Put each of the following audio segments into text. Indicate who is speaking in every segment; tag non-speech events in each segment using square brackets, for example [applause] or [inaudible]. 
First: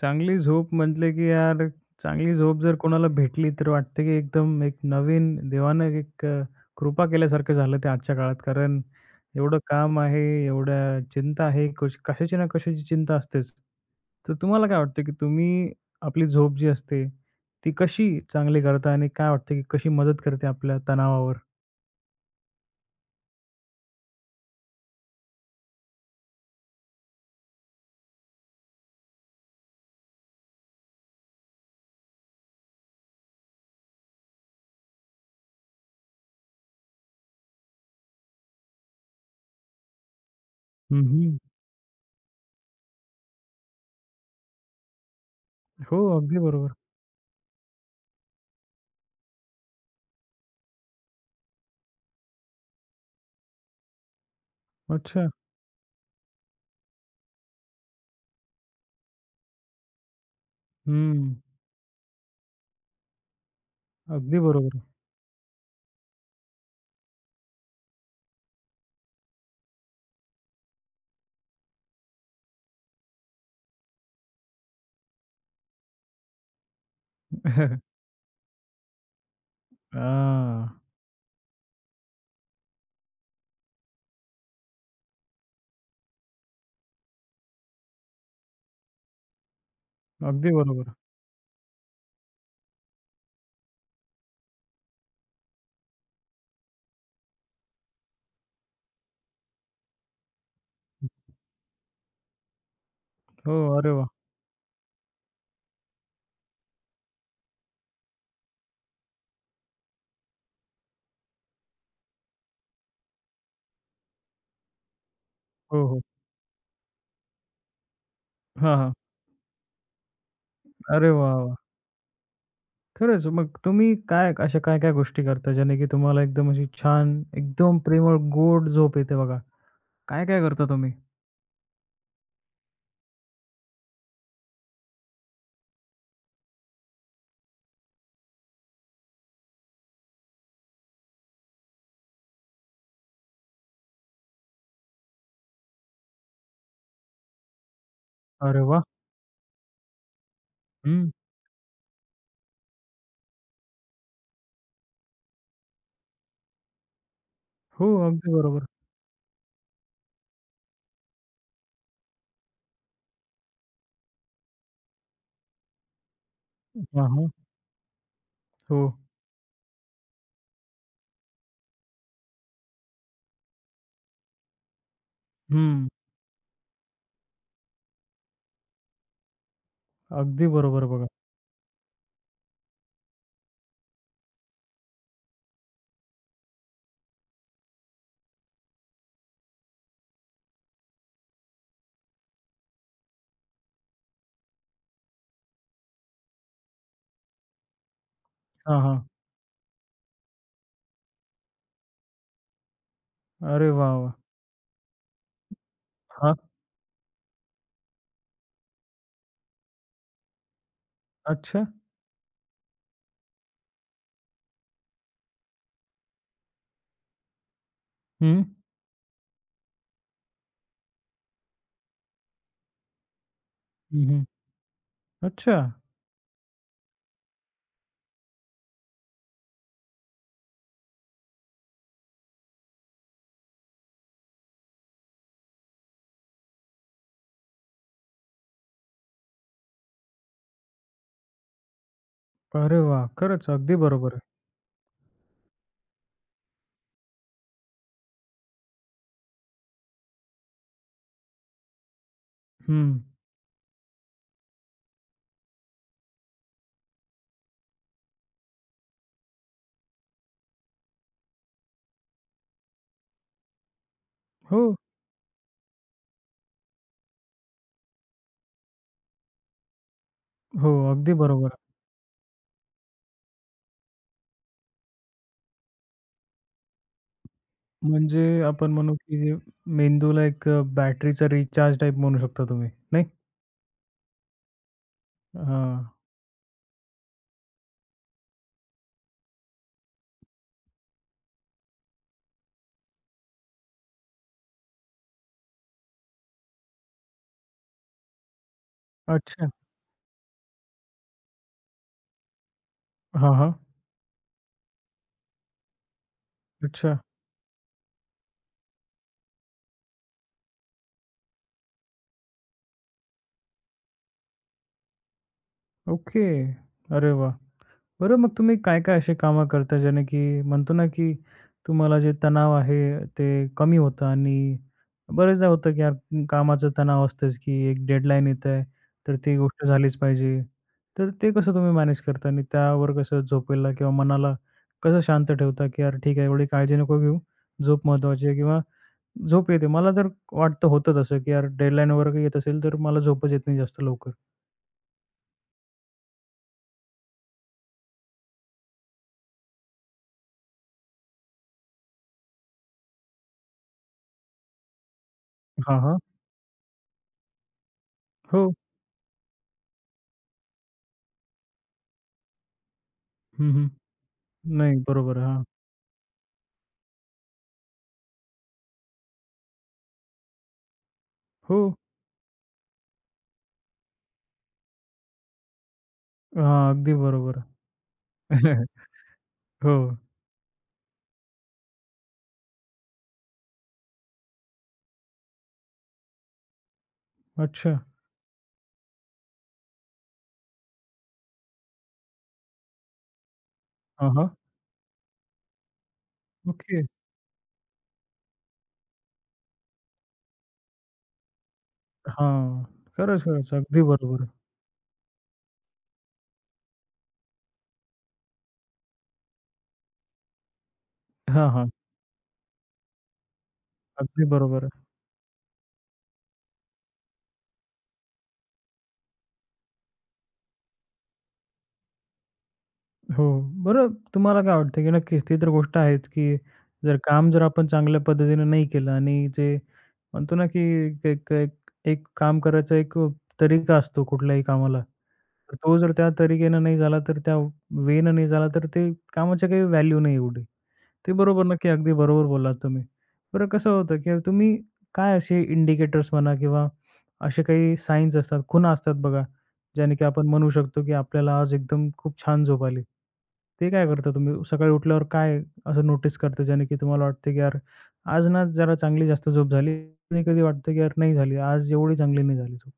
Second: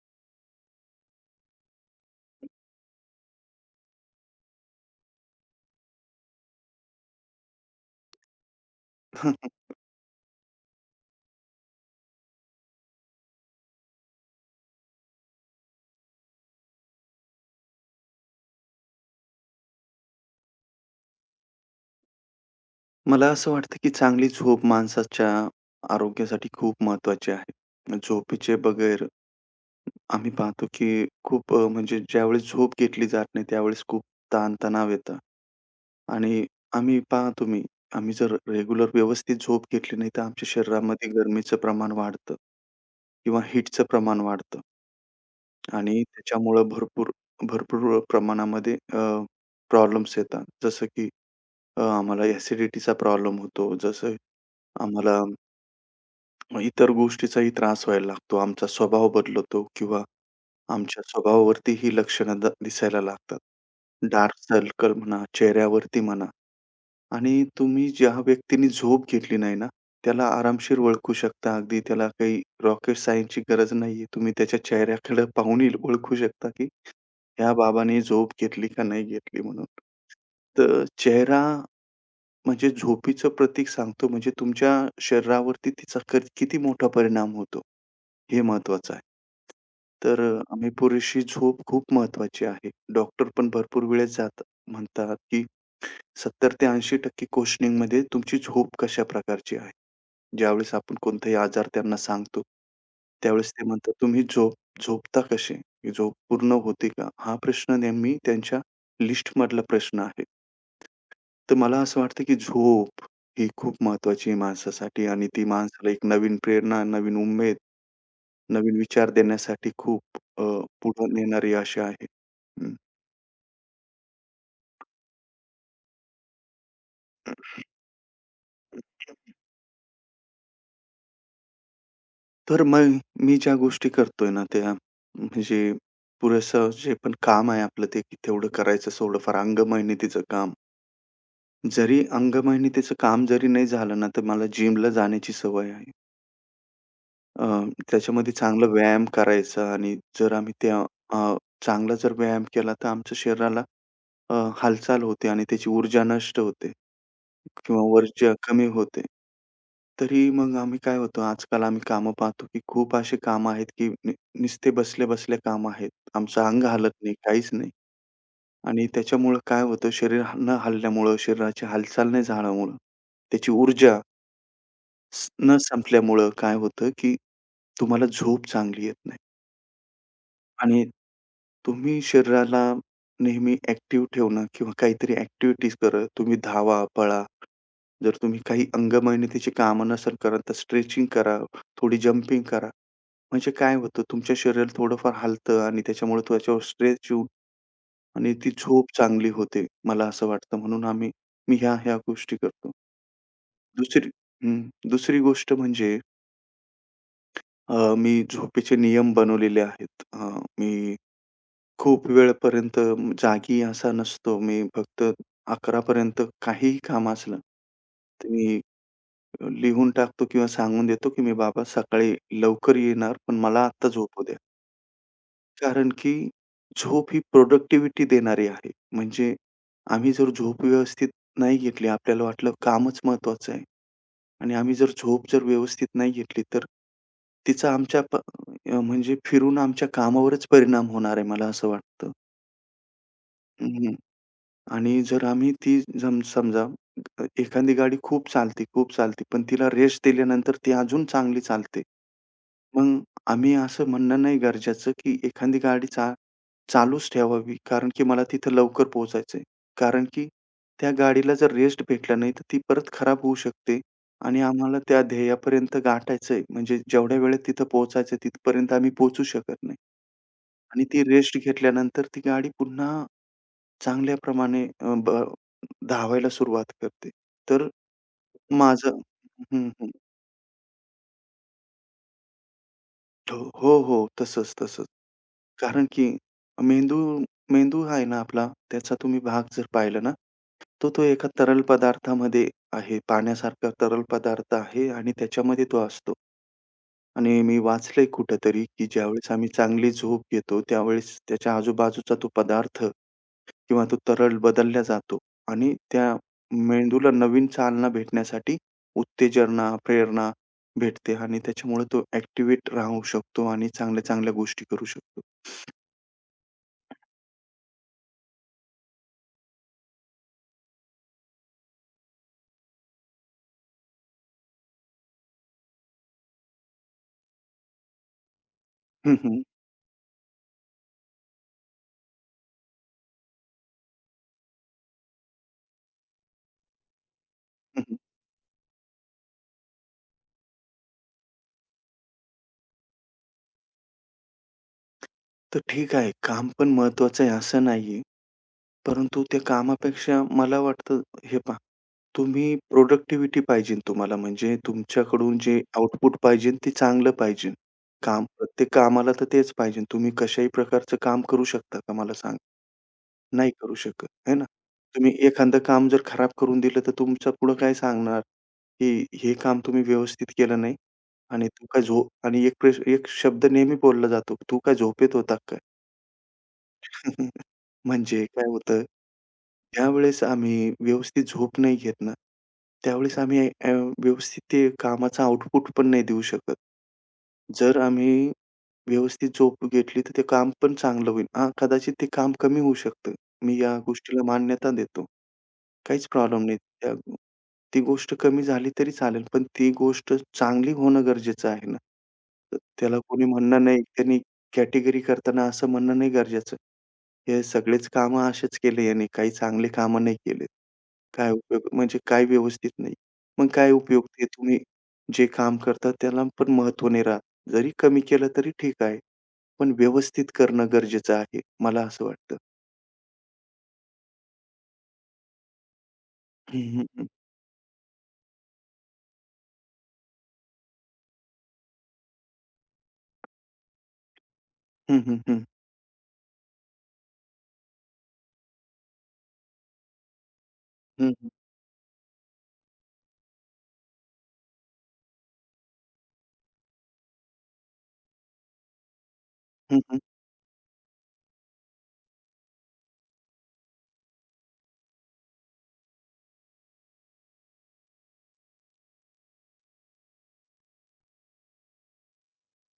Speaker 1: चांगली झोप म्हटलं की यार चांगली झोप जर कोणाला भेटली तर वाटतं की एकदम एक नवीन देवानं एक कृपा केल्यासारखं झालं ते आजच्या काळात. कारण एवढं
Speaker 2: [laughs]
Speaker 1: काम आहे, एवढ्या चिंता आहे, कशाची ना कशाची चिंता असतेच. तर तुम्हाला काय वाटतं की तुम्ही आपली झोप जी असते, ती कशी चांगली करता आणि काय वाटतं की कशी मदत करते आपल्या तणावावर?
Speaker 2: मला असं वाटतं, की चांगली झोप माणसाच्या आरोग्यासाठी खूप महत्त्वाची आहे. झोपेचे बगैर आम्ही पाहतो, की खूप म्हणजे ज्यावेळेस झोप घेतली जात नाही, त्यावेळेस खूप ताण-तणाव येतं आणि आम्ही पहा तुम्ही, आम्ही जर रेग्युलर व्यवस्थित झोप घेतली नाही, तर आमच्या
Speaker 1: हं,
Speaker 2: शरीरामध्ये
Speaker 1: हं.
Speaker 2: गरमीचं प्रमाण वाढतं किंवा हीटचं प्रमाण वाढतं
Speaker 1: हो,
Speaker 2: आणि
Speaker 1: अगदी
Speaker 2: त्याच्यामुळं
Speaker 1: बरोबर.
Speaker 2: भरपूर भरपूर प्रमाणामध्ये प्रॉब्लेम्स येतात. जसं की आम्हाला ॲसिडिटीचा प्रॉब्लेम होतो, जसं आम्हाला
Speaker 1: अच्छा.
Speaker 2: मग इतर गोष्टीचाही त्रास व्हायला लागतो. आमचा स्वभाव बदलतो किंवा आमच्या
Speaker 1: हं.
Speaker 2: स्वभावावरती ही लक्षणं दिसायला लागतात. डार्क
Speaker 1: अगदी बरोबर.
Speaker 2: सर्कल म्हणा, चेहऱ्यावरती म्हणा. आणि तुम्ही ज्या व्यक्तीने झोप घेतली नाही ना, त्याला आरामशीर ओळखू शकता. अगदी त्याला काही रॉकेट सायन्सची गरज नाहीये. तुम्ही त्याच्या चेहऱ्याकडे पाहूनही ओळखू शकता, की ह्या बाबाने
Speaker 1: [laughs]
Speaker 2: झोप घेतली का नाही घेतली म्हणून.
Speaker 1: हां.
Speaker 2: तर चेहरा म्हणजे झोपीचं प्रतीक सांगतो म्हणजे तुमच्या शरीरावरती तिचा किती मोठा परिणाम होतो. हे महत्वाचं आहे. तर
Speaker 1: अगदी
Speaker 2: आम्ही
Speaker 1: बरोबर.
Speaker 2: पुरेशी झोप खूप महत्वाची आहे. डॉक्टर पण भरपूर वेळेस म्हणतात, की 70 ते 80% क्वेशनिंगमध्ये तुमची झोप कशा प्रकारची आहे. ज्यावेळेस आपण कोणताही आजार त्यांना सांगतो, त्यावेळेस
Speaker 1: हो,
Speaker 2: ते
Speaker 1: अरे
Speaker 2: म्हणतात,
Speaker 1: वाह!
Speaker 2: "तुम्ही झोपता कसे? ही झोप पूर्ण होते का?" हा प्रश्न नेहमी त्यांच्या लिस्टमधला प्रश्न आहे. तर मला असं वाटतं, की झोप ही खूप महत्वाची आहे माणसासाठी आणि ती
Speaker 1: हो,
Speaker 2: माणसाला
Speaker 1: हो.
Speaker 2: एक नवीन प्रेरणा, नवीन उमेद, नवीन
Speaker 1: हां, हां.
Speaker 2: विचार देण्यासाठी खूप पुढे
Speaker 1: अरे वाह,
Speaker 2: नेणारी
Speaker 1: वाह!
Speaker 2: अशी आहे. हं.
Speaker 1: खरंच मग तुम्ही काय अशा काय-काय गोष्टी करता ज्याने की तुम्हाला एकदम अशी छान, एकदम प्रेमळ, गोड झोप येते बघा? काय-काय करता तुम्ही?
Speaker 2: तर मग मी ज्या गोष्टी करतोय ना, त्या म्हणजे पुरेसं जे पण काम आहे आपलं ते की तेवढं करायचं थोडंफार अंगमेहनतीचं काम. जरी अंगमेहनतीचं काम जरी नाही झालं ना, तर मला जिमला जाण्याची सवय आहे. अ, त्याच्यामध्ये
Speaker 1: अरे
Speaker 2: चांगला
Speaker 1: वाह!
Speaker 2: व्यायाम करायचा आणि जर आम्ही
Speaker 1: हं.
Speaker 2: अ, चांगला जर व्यायाम केला तर आमच्या शरीराला हालचाल होते आणि त्याची ऊर्जा नष्ट होते किंवा
Speaker 1: हो,
Speaker 2: ऊर्जा
Speaker 1: अगदी
Speaker 2: कमी
Speaker 1: बरोबर.
Speaker 2: होते. तरी मग आम्ही काय होतो, आजकाल आम्ही कामं पाहतो, की खूप अशी कामं आहेत, की नुसते बसल्या-बसल्या कामं आहेत. आमचं अंग हलत
Speaker 1: हां,
Speaker 2: नाही,
Speaker 1: हां.
Speaker 2: काहीच नाही
Speaker 1: हो.
Speaker 2: आणि त्याच्यामुळं काय होतं, शरीर न हलल्यामुळं, शरीराची हालचाल नाही झाल्यामुळं, त्याची ऊर्जा न
Speaker 1: हं.
Speaker 2: संपल्यामुळं काय होतं, की तुम्हाला झोप चांगली येत नाही
Speaker 1: अगदी
Speaker 2: आणि
Speaker 1: बरोबर बघा.
Speaker 2: तुम्ही शरीराला नेहमी ॲक्टिव्ह ठेवणं किंवा काहीतरी ॲक्टिव्हिटीज करा. तुम्ही धावा, पळा. जर तुम्ही काही अंगमेहनतीची कामं नसेल करत, तर स्ट्रेचिंग करा, थोडी जंपिंग करा. म्हणजे काय होतं, तुमच्या शरीर थोडंफार हलतं आणि त्याच्यामुळे त्वचेवर स्ट्रेस येऊन आणि ती
Speaker 1: हां,
Speaker 2: झोप
Speaker 1: हां.
Speaker 2: चांगली होते. मला असं वाटतं म्हणून आम्ही मी ह्या-ह्या गोष्टी करतो.
Speaker 1: अरे वाह,
Speaker 2: दुसरी
Speaker 1: वाह!
Speaker 2: हं. दुसरी गोष्ट म्हणजे
Speaker 1: हां.
Speaker 2: मी झोपेचे नियम बनवलेले आहेत. मी
Speaker 1: अच्छा.
Speaker 2: खूप वेळपर्यंत जागी असा नसतो. मी फक्त 11 पर्यंत काहीही काम असलं, तर
Speaker 1: हं.
Speaker 2: मी लिहून टाकतो किंवा सांगून देतो, की "मी बाबा सकाळी लवकर येणार, पण मला आत्ता
Speaker 1: हं,
Speaker 2: झोपू
Speaker 1: हं.
Speaker 2: द्या."
Speaker 1: अच्छा.
Speaker 2: कारण की झोप ही प्रोडक्टिव्हिटी देणारी आहे. म्हणजे आम्ही जर झोप व्यवस्थित नाही घेतली, आपल्याला वाटलं कामच महत्त्वाचं आहे आणि आम्ही जर झोप जर व्यवस्थित नाही घेतली, तर तिचा आमच्या म्हणजे फिरून आमच्या कामावरच परिणाम होणार आहे, मला असं वाटतं.
Speaker 1: अरे वाह! खरंच अगदी
Speaker 2: हं.
Speaker 1: बरोबर आहे.
Speaker 2: आणि जर आम्ही ती जम समजा एखादी गाडी खूप चालते, खूप चालते, पण तिला रेस्ट दिल्यानंतर ती अजून चांगली चालते. मग
Speaker 1: हं.
Speaker 2: आम्ही असं म्हणणं नाही गरजेचं, की एखादी गाडी चालूच ठेवावी, कारण की मला तिथं लवकर पोहोचायचंय. कारण की त्या गाडीला जर रेस्ट भेटला नाही, तर ती परत खराब होऊ शकते आणि
Speaker 1: हो,
Speaker 2: आम्हाला त्या ध्येयापर्यंत गाठायचंय. म्हणजे जेवढ्या वेळेत तिथं पोहोचायचं तिथपर्यंत आम्ही पोहोचू शकत नाही
Speaker 1: हो.
Speaker 2: आणि ती
Speaker 1: अगदी
Speaker 2: रेस्ट
Speaker 1: बरोबर आहे.
Speaker 2: घेतल्यानंतर ती गाडी पुन्हा चांगल्याप्रमाणे अ, ब धावायला सुरुवात करते. तर
Speaker 1: म्हणजे आपण म्हणू
Speaker 2: माझं.
Speaker 1: की
Speaker 2: हं, हं.
Speaker 1: मेंदूला एक बॅटरीचा रिचार्ज टाइप म्हणू शकता तुम्ही, नाही?
Speaker 2: हो, हो, हो. तसंच, तसंच.
Speaker 1: हां.
Speaker 2: कारण की मेंदू मेंदू आहे ना आपला, त्याचा तुम्ही भाग जर पाहिला ना, तो तो एका तरल पदार्थामध्ये आहे. पाण्यासारखा तरल पदार्थ आहे आणि त्याच्यामध्ये तो असतो. आणि मी वाचलंय कुठेतरी, की ज्यावेळेस आम्ही
Speaker 1: अच्छा.
Speaker 2: चांगली झोप घेतो, त्यावेळेस त्याच्या आजूबाजूचा तो पदार्थ
Speaker 1: हां, हां.
Speaker 2: किंवा तो तरल बदलला जातो आणि त्या
Speaker 1: अच्छा.
Speaker 2: मेंदूला नवीन चालना भेटण्यासाठी उत्तेजना, प्रेरणा भेटते आणि त्याच्यामुळे तो ॲक्टिव्हेट राहू शकतो आणि चांगल्या-चांगल्या गोष्टी करू शकतो.
Speaker 1: ओके. अरे वाह! बरं मग तुम्ही काय-काय अशी कामं करता ज्याने की म्हणतो ना, की तुम्हाला जे तणाव आहे ते कमी होतं आणि बरेचदा होतं की यार कामाचा तणाव असतोच की एक डेडलाईन येत आहे, तर
Speaker 2: हं,
Speaker 1: ती
Speaker 2: हं.
Speaker 1: गोष्ट झालीच पाहिजे. तर ते कसं तुम्ही मॅनेज करता आणि त्यावर कसं झोपेला किंवा मनाला कसं शांत ठेवता, की यार ठीक आहे एवढी काळजी नको घेऊ,
Speaker 2: हं,
Speaker 1: झोप
Speaker 2: हं.
Speaker 1: महत्त्वाची आहे किंवा झोप येते. मला जर वाटतं होतं तसं, की यार डेडलाईन वगैरे येत असेल, तर मला झोपच येत नाही जास्त लवकर.
Speaker 2: तर ठीक आहे, काम पण महत्वाचं आहे असं नाहीये. परंतु त्या कामापेक्षा मला वाटतं हे तुम्ही प्रॉडक्टिव्हिटी पाहिजे तुम्हाला म्हणजे तुमच्याकडून जे
Speaker 1: हां, हां.
Speaker 2: आउटपुट पाहिजे ते चांगलं पाहिजे. काम
Speaker 1: हो.
Speaker 2: प्रत्येक कामाला तर तेच पाहिजे. तुम्ही कशाही प्रकारचं काम करू शकता का मला सांगा? नाही
Speaker 1: हं, हं.
Speaker 2: करू शकत, है ना?
Speaker 1: नाही,
Speaker 2: तुम्ही
Speaker 1: बरोबर हां.
Speaker 2: एखादं काम जर खराब करून दिलं तर तुमचं पुढं काय सांगणार, की हे काम तुम्ही व्यवस्थित केलं नाही आणि
Speaker 1: हो.
Speaker 2: तू काय झो आणि एक प्रश्न एक शब्द नेहमी बोलला जातो, "तू काय झोपेत होता काय?"
Speaker 1: हां, अगदी बरोबर.
Speaker 2: [laughs] म्हणजे काय होतं
Speaker 1: [laughs] हो.
Speaker 2: ज्यावेळेस आम्ही व्यवस्थित झोप नाही घेत ना, त्यावेळेस आम्ही व्यवस्थित ते कामाचा आउटपुट पण नाही देऊ शकत.
Speaker 1: अच्छा.
Speaker 2: जर आम्ही व्यवस्थित झोप घेतली, तर ते काम पण चांगलं होईल. हां, कदाचित ते काम कमी होऊ शकतं. मी या
Speaker 1: हां,
Speaker 2: गोष्टीला
Speaker 1: हां.
Speaker 2: मान्यता देतो. काहीच प्रॉब्लेम नाही.
Speaker 1: ओके.
Speaker 2: ती गोष्ट कमी झाली तरी चालेल, पण ती गोष्ट चांगली होणं गरजेचं आहे ना. तर
Speaker 1: हां.
Speaker 2: त्याला
Speaker 1: खरंच,
Speaker 2: कोणी
Speaker 1: खरंच.
Speaker 2: म्हणणं नाही.
Speaker 1: अगदी
Speaker 2: त्यांनी
Speaker 1: बरोबर.
Speaker 2: कॅटेगरी करताना असं म्हणणं नाही गरजेचं. हे सगळेच कामं असेच केले याने, काही चांगले कामं नाही केले. काय
Speaker 1: हां,
Speaker 2: उपयोग
Speaker 1: हां.
Speaker 2: म्हणजे काय व्यवस्थित नाही. मग काय उपयोग ते
Speaker 1: अगदी
Speaker 2: तुम्ही
Speaker 1: बरोबर
Speaker 2: जे काम करता त्याला पण महत्त्व नाही राहत. जरी कमी केलं तरी ठीक आहे. पण व्यवस्थित करणं गरजेचं आहे, मला असं वाटतं.
Speaker 1: हो. बरं तुम्हाला काय वाटतं, की नक्कीच ती तर गोष्ट आहेच, की
Speaker 2: हं, हं,
Speaker 1: जर
Speaker 2: हं.
Speaker 1: काम जर आपण चांगल्या पद्धतीने नाही केलं आणि जे म्हणतो ना, की एक एक एक काम करायचा एक तरीका असतो कुठल्याही कामाला.
Speaker 2: हं, हं, हं.
Speaker 1: तर तो जर त्या तरीकेनं नाही झाला, तर त्या वेनं नाही झाला, तर ते कामाची काही व्हॅल्यू नाही एवढी. ते
Speaker 2: हं, हं.
Speaker 1: बरोबर नक्की अगदी बरोबर बोललात तुम्ही. बरं कसं होतं, की तुम्ही काय असे इंडिकेटर्स म्हणा किंवा असे काही सायन्स असतात, खुणा असतात बघा, ज्याने की आपण म्हणू शकतो, की आपल्याला आज एकदम खूप छान झोप आली. ते काय करता तुम्ही? सकाळी उठल्यावर काय असं नोटीस करता, ज्याने की तुम्हाला वाटतं, की यार आज ना जरा चांगली जास्त झोप झाली. कधी-कधी वाटतं, की यार नाही झाली, आज एवढी चांगली नाही झाली झोप.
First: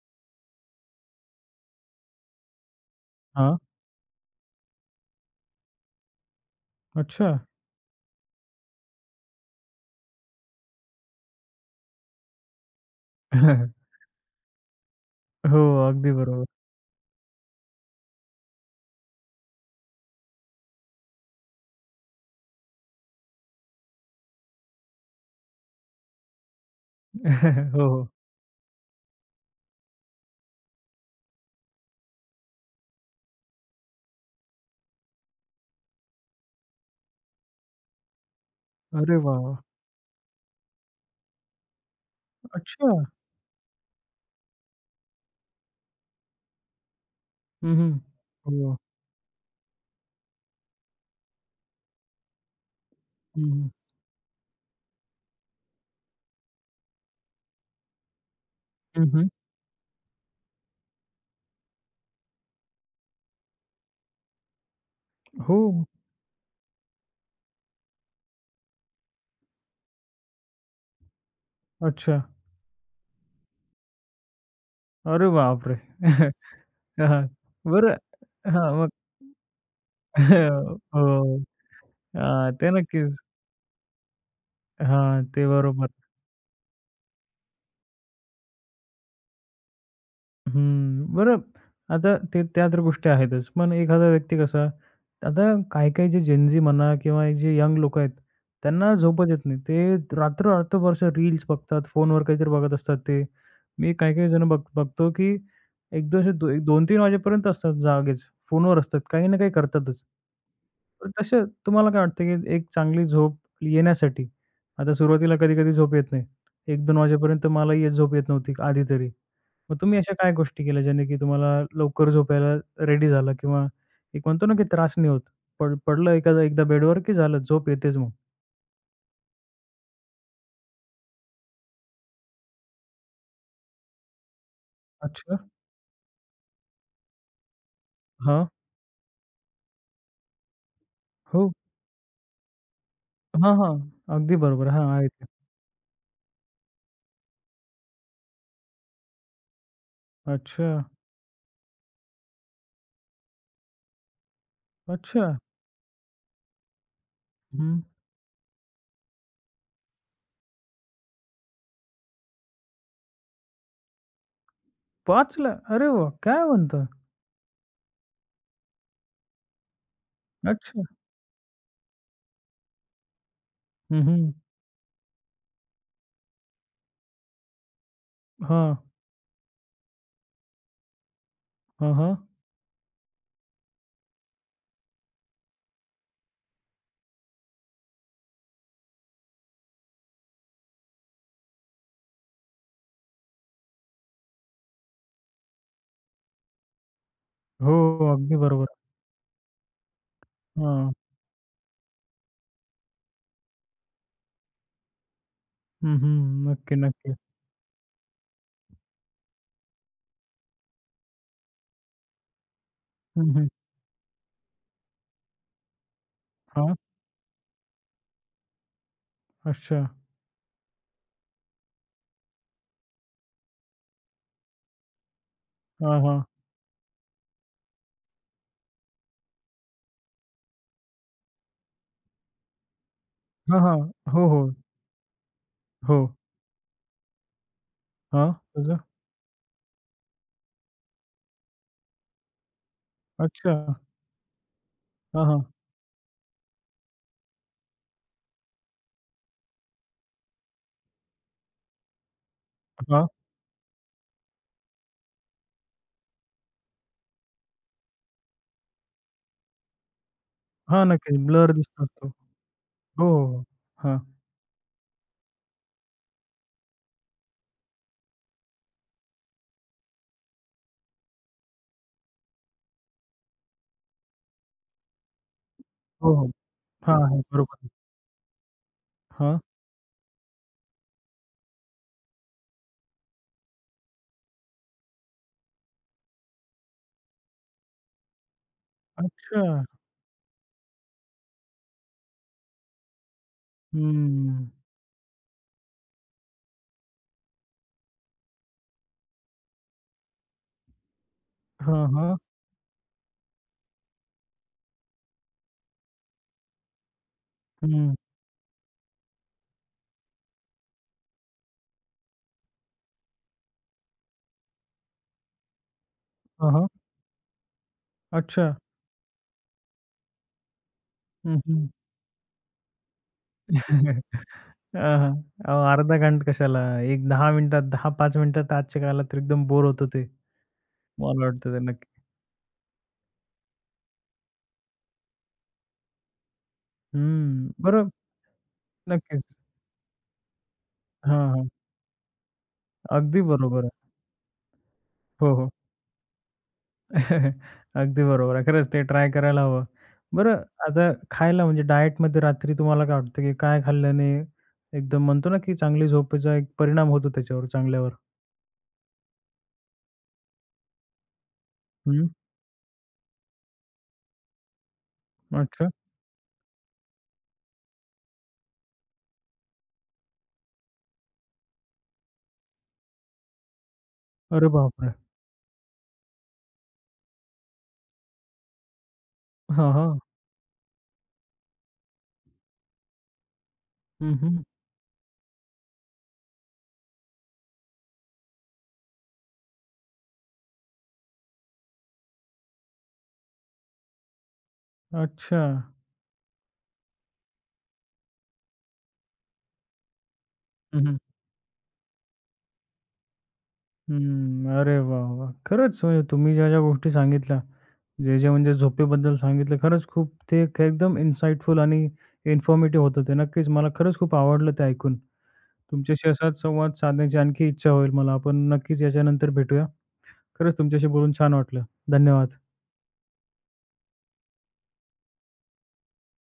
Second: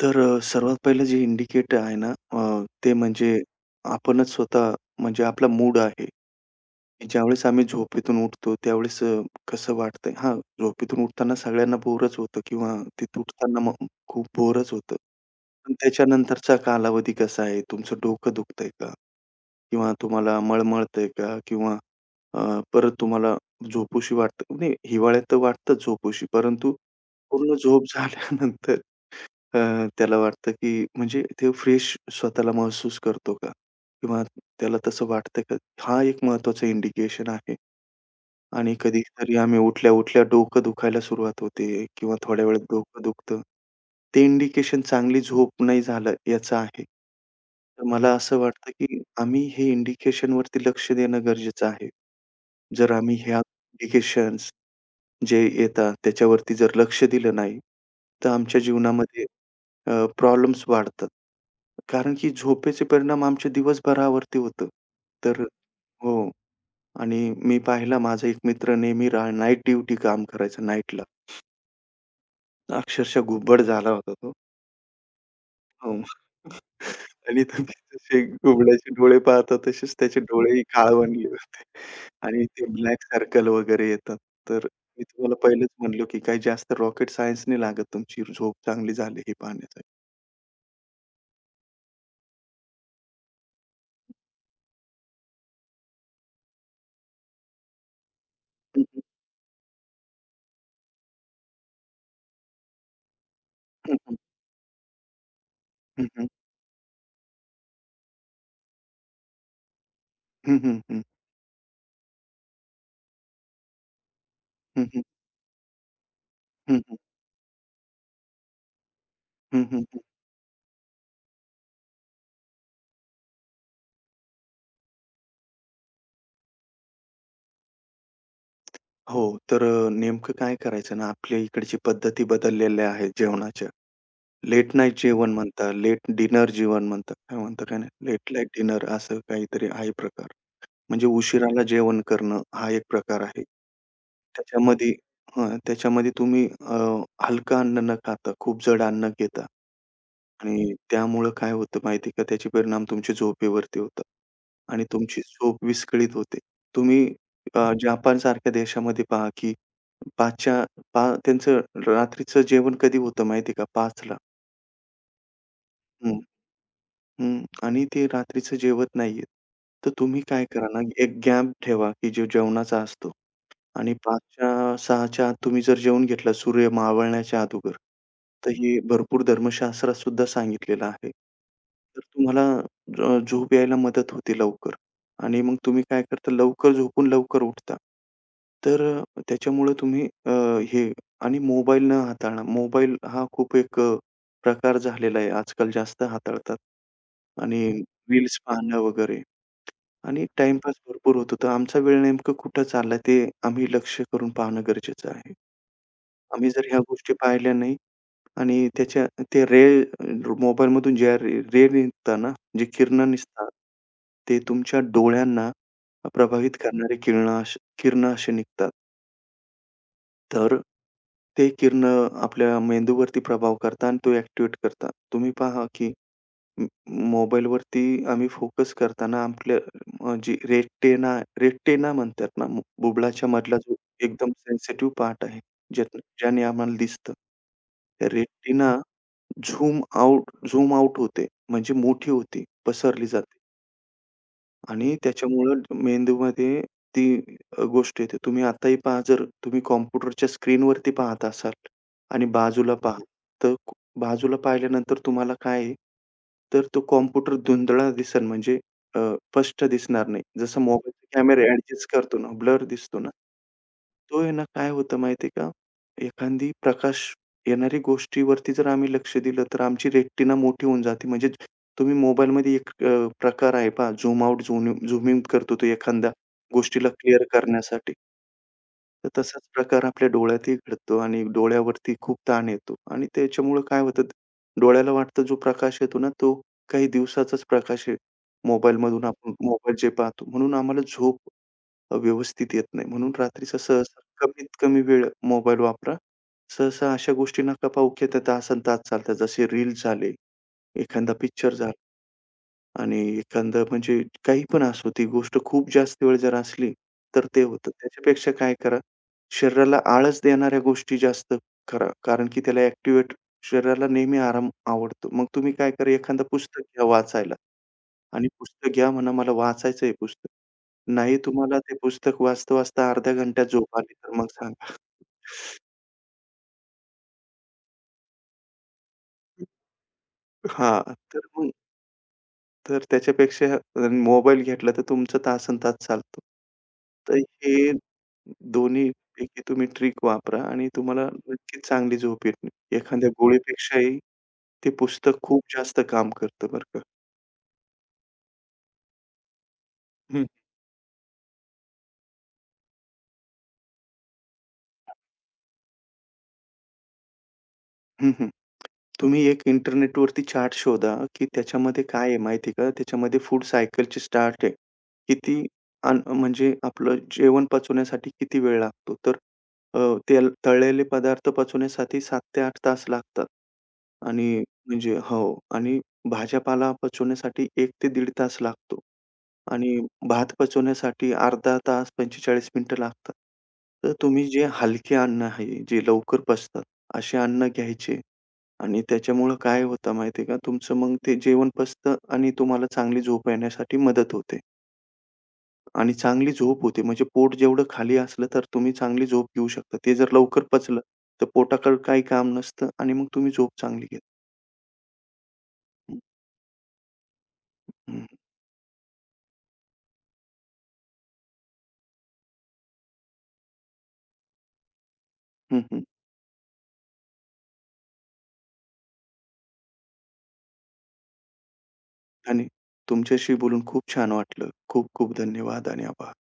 Speaker 2: तर सर्वात पहिलं जे इंडिकेटर आहे ना, ते म्हणजे
Speaker 1: हां,
Speaker 2: आपणच स्वतः म्हणजे आपला मूड आहे.
Speaker 1: अच्छा.
Speaker 2: ज्यावेळेस आम्ही झोपेतून उठतो, त्यावेळेस कसं वाटतंय? हां, झोपेतून उठताना सगळ्यांना बोरच होतं किंवा तिथं उठताना
Speaker 1: [laughs]
Speaker 2: मग खूप बोरच होतं.
Speaker 1: हो,
Speaker 2: पण
Speaker 1: अगदी बरोबर.
Speaker 2: त्याच्यानंतरचा कालावधी कसा आहे? तुमचं डोकं दुखतंय का? किंवा तुम्हाला मळमळतंय का? किंवा अ, परत तुम्हाला झोपूशी वाटतं? नाही, हिवाळ्यात तर वाटतंच झोपूशी, परंतु पूर्ण
Speaker 1: [laughs] हो,
Speaker 2: झोप
Speaker 1: हो.
Speaker 2: झाल्यानंतर त्याला वाटतं, की म्हणजे ते फ्रेश स्वतःला महसूस करतो का? किंवा त्याला तसं वाटतं का? हा एक महत्त्वाचा इंडिकेशन आहे. आणि
Speaker 1: अरे
Speaker 2: कधीतरी
Speaker 1: वाह, वाह!
Speaker 2: आम्ही उठल्या-उठल्या डोकं दुखायला सुरुवात होते किंवा थोड्या वेळात
Speaker 1: अच्छा.
Speaker 2: डोकं दुखतं. ते इंडिकेशन चांगली झोप नाही झालं याचं आहे.
Speaker 1: हं,
Speaker 2: तर
Speaker 1: हं.
Speaker 2: मला असं वाटतं,
Speaker 1: हो.
Speaker 2: की आम्ही हे इंडिकेशनवरती लक्ष देणं गरजेचं आहे. जर आम्ही ह्या
Speaker 1: हं, हं.
Speaker 2: इंडिकेशन्स जे येतात त्याच्यावरती जर लक्ष दिलं नाही, तर आमच्या जीवनामध्ये
Speaker 1: हं,
Speaker 2: प्रॉब्लेम्स वाढतात. कारण की झोपेचे परिणाम आमच्या दिवसभरावरती होतं. तर
Speaker 1: हो.
Speaker 2: हो. आणि मी पाहिला माझा एक मित्र नेहमी नाईट ड्युटी काम करायचा नाईटला.
Speaker 1: अच्छा.
Speaker 2: अक्षरशः घुबड झाला होता तो.
Speaker 1: अरे बापरे!
Speaker 2: हो.
Speaker 1: [laughs]
Speaker 2: [laughs]
Speaker 1: हां.
Speaker 2: आणि तुम्ही
Speaker 1: बरं
Speaker 2: जसे
Speaker 1: हां, मग
Speaker 2: घुबडाचे डोळे पाहता तसेच त्याचे डोळेही
Speaker 1: [laughs]
Speaker 2: काळवंडले
Speaker 1: हो.
Speaker 2: होते.
Speaker 1: अ,
Speaker 2: आणि ते
Speaker 1: ते
Speaker 2: ब्लॅक
Speaker 1: नक्कीच.
Speaker 2: सर्कल वगैरे येतात. तर मी
Speaker 1: हां,
Speaker 2: तुम्हाला
Speaker 1: ते
Speaker 2: पहिलेच
Speaker 1: बरोबर.
Speaker 2: म्हणलो की काही जास्त रॉकेट सायन्स नाही लागत तुमची झोप चांगली झाली हे पाहण्यासाठी.
Speaker 1: हं, बरं आता ते त्या तर गोष्टी आहेतच. पण एखादा व्यक्ती कसा आता काही-काही जे जेन म्हणा किंवा हे जे यंग लोकं आहेत,
Speaker 2: हं,
Speaker 1: त्यांना
Speaker 2: हं.
Speaker 1: झोपच येत नाही. ते रात्र-रात्रभर असे रील्स बघतात, फोनवर काहीतरी बघत असतात ते. मी
Speaker 2: हं, हं.
Speaker 1: काही-काही जण बघतो, की
Speaker 2: हं,
Speaker 1: एक
Speaker 2: हं.
Speaker 1: असे 2-3 वाजेपर्यंत असतात जागेच. फोनवर असतात, काही ना काही करतातच.
Speaker 2: हं, हं.
Speaker 1: तर तसं तुम्हाला काय वाटतं, की एक चांगली झोप येण्यासाठी आता सुरुवातीला कधी-कधी झोप येत नाही.
Speaker 2: हं, हं.
Speaker 1: 1-2 वाजेपर्यंत मलाही झोप येत नव्हती आधी तरी.
Speaker 2: हं,
Speaker 1: मग
Speaker 2: हं,
Speaker 1: तुम्ही
Speaker 2: हं.
Speaker 1: अशा काय गोष्टी केल्या ज्याने की तुम्हाला लवकर झोपायला रेडी झाला किंवा एक म्हणतो ना की त्रास नाही होत. पडलं एखादा एकदा बेडवर की झालं झोप येतेच मग.
Speaker 2: हो, तर नेमकं काय करायचं ना, आपल्या इकडची पद्धती बदललेल्या आहेत जेवणाच्या. लेट नाईट जेवण
Speaker 1: अच्छा.
Speaker 2: म्हणतात, लेट डिनर जेवण म्हणतात. काय म्हणता काय नाही, लेट
Speaker 1: हां.
Speaker 2: नाईट डिनर असं काहीतरी आहे प्रकार. म्हणजे
Speaker 1: हो.
Speaker 2: उशिराला जेवण करणं हा एक प्रकार आहे.
Speaker 1: हां, हां. अगदी बरोबर. हां,
Speaker 2: त्याच्यामध्ये
Speaker 1: आहे ते.
Speaker 2: त्याच्यामध्ये तुम्ही हलकं अन्न न खाता खूप जड अन्न घेता
Speaker 1: अच्छा,
Speaker 2: आणि त्यामुळं काय होतं माहिती आहे का, त्याचे परिणाम तुमच्या झोपेवरती होतात आणि तुमची
Speaker 1: अच्छा.
Speaker 2: झोप विस्कळीत होते. तुम्ही
Speaker 1: हं.
Speaker 2: जापानसारख्या देशामध्ये पहा, की 5च्या पा त्यांचं रात्रीचं जेवण कधी होतं माहिती आहे का? 5ला.
Speaker 1: 5 ला? अरे वाह!
Speaker 2: हं,
Speaker 1: काय म्हणता?
Speaker 2: हं. आणि ते रात्रीचं जेवत नाहीयेत. तर तुम्ही काय करा ना,
Speaker 1: अच्छा.
Speaker 2: एक गॅप ठेवा, की जो जेवणाचा असतो. आणि
Speaker 1: हं, हं.
Speaker 2: 5च्या 6च्या आत तुम्ही जर जेवून घेतला सूर्य मावळण्याच्या अगोदर, तर
Speaker 1: हां.
Speaker 2: हे भरपूर धर्मशास्त्रात सुद्धा सांगितलेलं आहे.
Speaker 1: हां,
Speaker 2: तर
Speaker 1: हां.
Speaker 2: तुम्हाला झोप यायला मदत होते लवकर आणि मग तुम्ही काय करता लवकर झोपून लवकर उठता. तर त्याच्यामुळे तुम्ही अ, हे आणि मोबाईल न हाताळणं. मोबाईल हा खूप एक प्रकार झालेला आहे आजकाल जास्त हाताळतात आणि
Speaker 1: हो, अगदी
Speaker 2: रील्स
Speaker 1: बरोबर.
Speaker 2: पाहणं वगैरे. आणि टाईमपास
Speaker 1: हां.
Speaker 2: भरपूर होत होता. आमचा वेळ नेमकं कुठं चाललाय ते आम्ही लक्ष करून पाहणं गरजेचं आहे.
Speaker 1: हं,
Speaker 2: आम्ही
Speaker 1: हं.
Speaker 2: जर
Speaker 1: नक्की,
Speaker 2: ह्या गोष्टी
Speaker 1: नक्की.
Speaker 2: पाहिल्या नाही आणि त्याच्या ते रे मोबाईलमधून ज्या रे रे निघतात ना, जी किरणं
Speaker 1: हं, हं.
Speaker 2: निघतात, ते तुमच्या डोळ्यांना प्रभावित
Speaker 1: हां.
Speaker 2: करणारे किरण असे किरणं असे निघतात.
Speaker 1: अच्छा.
Speaker 2: तर ते किरणं आपल्या मेंदूवरती प्रभाव करतात आणि तो ॲक्टिव्हेट करतात. तुम्ही पहा की
Speaker 1: हां, हां.
Speaker 2: म मोबाईलवरती आम्ही फोकस करताना आपल्या जी रेटिना रेटिना म्हणतात ना, बुबुळाच्या मधला
Speaker 1: हां,
Speaker 2: जो
Speaker 1: हां. हो,
Speaker 2: एकदम
Speaker 1: हो.
Speaker 2: सेन्सिटिव्ह पार्ट आहे, ज्यात
Speaker 1: हो.
Speaker 2: ज्याने आम्हाला दिसतं. त्या
Speaker 1: हां.
Speaker 2: रेटिना
Speaker 1: त्याचं?
Speaker 2: झूम आउट होते, म्हणजे मोठी होते, पसरली जाते.
Speaker 1: अच्छा.
Speaker 2: आणि
Speaker 1: हां, हां.
Speaker 2: त्याच्यामुळं मेंदूमध्ये ती गोष्ट येते. तुम्ही आताही पहा जर तुम्ही कॉम्प्युटरच्या स्क्रीनवरती पाहत असाल आणि बाजूला पहा, हं.
Speaker 1: हां,
Speaker 2: तर बाजूला पाहिल्यानंतर तुम्हाला काय आहे, तर तो कॉम्प्युटर धुंदळा दिसन म्हणजे स्पष्ट दिसणार नाही. जसं
Speaker 1: हां,
Speaker 2: मोबाईलचे
Speaker 1: नक्की.
Speaker 2: कॅमेरे
Speaker 1: ब्लर दिसतो
Speaker 2: ॲडजस्ट
Speaker 1: तो.
Speaker 2: करतो ना, ब्लर दिसतो
Speaker 1: हो,
Speaker 2: ना.
Speaker 1: हो, हो. हां.
Speaker 2: तो आहे ना, काय होतं माहिती आहे का? एखादी प्रकाश येणारी गोष्टीवरती जर आम्ही लक्ष दिलं, तर आमची रेटिना मोठी होऊन जाते. म्हणजे तुम्ही मोबाईलमध्ये एक प्रकार आहे पहा zoom out, zoom zoom in करतो तो एखाद्या
Speaker 1: हो, हो.
Speaker 2: गोष्टीला
Speaker 1: हां, हां.
Speaker 2: क्लिअर
Speaker 1: बरोबर.
Speaker 2: करण्यासाठी. तर
Speaker 1: हां.
Speaker 2: तसाच प्रकार आपल्या डोळ्यातही घडतो आणि डोळ्यावरती खूप ताण येतो आणि त्याच्यामुळं काय होतं, डोळ्याला वाटतं जो प्रकाश येतो ना, तो काही दिवसाचाच प्रकाश आहे. मोबाईलमधून आपण
Speaker 1: अच्छा.
Speaker 2: मोबाईल जे पाहतो. म्हणून आम्हाला झोप व्यवस्थित येत नाही. म्हणून रात्रीचा हं. सहसा कमीत
Speaker 1: हम्म.
Speaker 2: कमी वेळ मोबाईल वापरा. सहसा अशा गोष्टी नका पाहू, की त्या तासंतास चालतात. जसे रील्स झाले, एखादा पिक्चर झाला
Speaker 1: हां, हां.
Speaker 2: आणि एखादं म्हणजे काही पण असो, ती गोष्ट खूप जास्त वेळ जर असली, तर ते होतं.
Speaker 1: हं.
Speaker 2: त्याच्यापेक्षा काय करा, शरीराला आळस देणाऱ्या गोष्टी जास्त करा. कारण की त्याला ॲक्टिव्हेट शरीराला नेहमी आराम आवडतो. मग तुम्ही काय करा, एखादं
Speaker 1: हां,
Speaker 2: पुस्तक
Speaker 1: हां.
Speaker 2: घ्या वाचायला. आणि
Speaker 1: अच्छा.
Speaker 2: पुस्तक घ्या म्हणा, मला वाचायचं आहे पुस्तक. नाही
Speaker 1: हं,
Speaker 2: तुम्हाला
Speaker 1: हं.
Speaker 2: ते पुस्तक वाचता-वाचता अर्ध्या घंट्यात झोप आली तर मग
Speaker 1: [laughs] हां,
Speaker 2: सांगा.
Speaker 1: हां. अहो, अर्धा घंटा कशाला? एक 10 मिनिटात 10-5 मिनिटात आजच्या काळाला तर एकदम बोर होतं ते.
Speaker 2: हां, तर
Speaker 1: मला
Speaker 2: मग
Speaker 1: वाटतं ते नक्की.
Speaker 2: तर त्याच्यापेक्षा मोबाईल घेतला तर तुमचं तासनतास चालतो. तर
Speaker 1: हं.
Speaker 2: हे
Speaker 1: बरं, नक्कीच.
Speaker 2: दोन्हीपैकी तुम्ही ट्रिक वापरा आणि तुम्हाला
Speaker 1: हां, हां.
Speaker 2: नक्कीच चांगली झोप येईल. एखाद्या
Speaker 1: अगदी बरोबर आहे.
Speaker 2: गोळीपेक्षाही ते पुस्तक
Speaker 1: हो,
Speaker 2: खूप
Speaker 1: हो.
Speaker 2: जास्त काम करतं बरं का.
Speaker 1: [laughs] अगदी बरोबर आहे. खरंच ते ट्राय करायला हवं. बरं आता खायला म्हणजे डायटमध्ये रात्री तुम्हाला काय वाटतं, की काय खाल्ल्याने एकदम म्हणतो ना, की चांगली झोपेचा एक परिणाम होतो त्याच्यावर चांगल्यावर?
Speaker 2: हं, हं. तुम्ही एक इंटरनेटवरती चार्ट शोधा, की त्याच्यामध्ये काय
Speaker 1: हं,
Speaker 2: आहे माहिती आहे का? त्याच्यामध्ये फूड सायकलची चार्ट आहे. किती
Speaker 1: अच्छा.
Speaker 2: अन्न म्हणजे आपलं जेवण पचवण्यासाठी किती वेळ लागतो? तर अ, तेल तळलेले पदार्थ पचवण्यासाठी 7 ते 8 तास लागतात. आणि
Speaker 1: अरे बापरे!
Speaker 2: म्हणजे हो. आणि भाज्यापाला पचवण्यासाठी 1 ते 1.5 तास लागतो.
Speaker 1: हां,
Speaker 2: आणि
Speaker 1: हां.
Speaker 2: भात पचवण्यासाठी अर्धा तास 45 मिनिटं लागतात. तर
Speaker 1: हं,
Speaker 2: तुम्ही
Speaker 1: हं.
Speaker 2: जे हलके अन्न आहे, जे लवकर पचतं असे अन्न घ्यायचे आणि त्याच्यामुळं काय होतं माहिती का, तुमचं मग ते जेवण पचतं आणि तुम्हाला चांगली झोप येण्यासाठी मदत होते
Speaker 1: अच्छा.
Speaker 2: आणि चांगली झोप होते. म्हणजे पोट जेवढं खाली असलं, तर तुम्ही चांगली झोप घेऊ शकता. ते जर लवकर पचलं,
Speaker 1: हं, हं.
Speaker 2: तर पोटाकडे काही काम नसतं आणि मग तुम्ही झोप चांगली घेता.
Speaker 1: अरे वाह, वाह! खरंच म्हणजे तुम्ही ज्या-ज्या गोष्टी सांगितल्या,
Speaker 2: हं,
Speaker 1: जे-जे म्हणजे झोपेबद्दल सांगितलं खरंच खूप ते एक एकदम इन्साईटफुल आणि इन्फॉर्मेटिव्ह होतं ते. नक्कीच मला खरंच खूप आवडलं ते ऐकून.
Speaker 2: हं, हं.
Speaker 1: तुमच्याशी असाच संवाद साधण्याची आणखी इच्छा होईल मला. आपण नक्कीच याच्यानंतर भेटूया. खरंच तुमच्याशी बोलून छान वाटलं.
Speaker 2: आणि
Speaker 1: धन्यवाद.
Speaker 2: तुमच्याशी बोलून खूप छान वाटलं. खूप खूप धन्यवाद आणि आभार.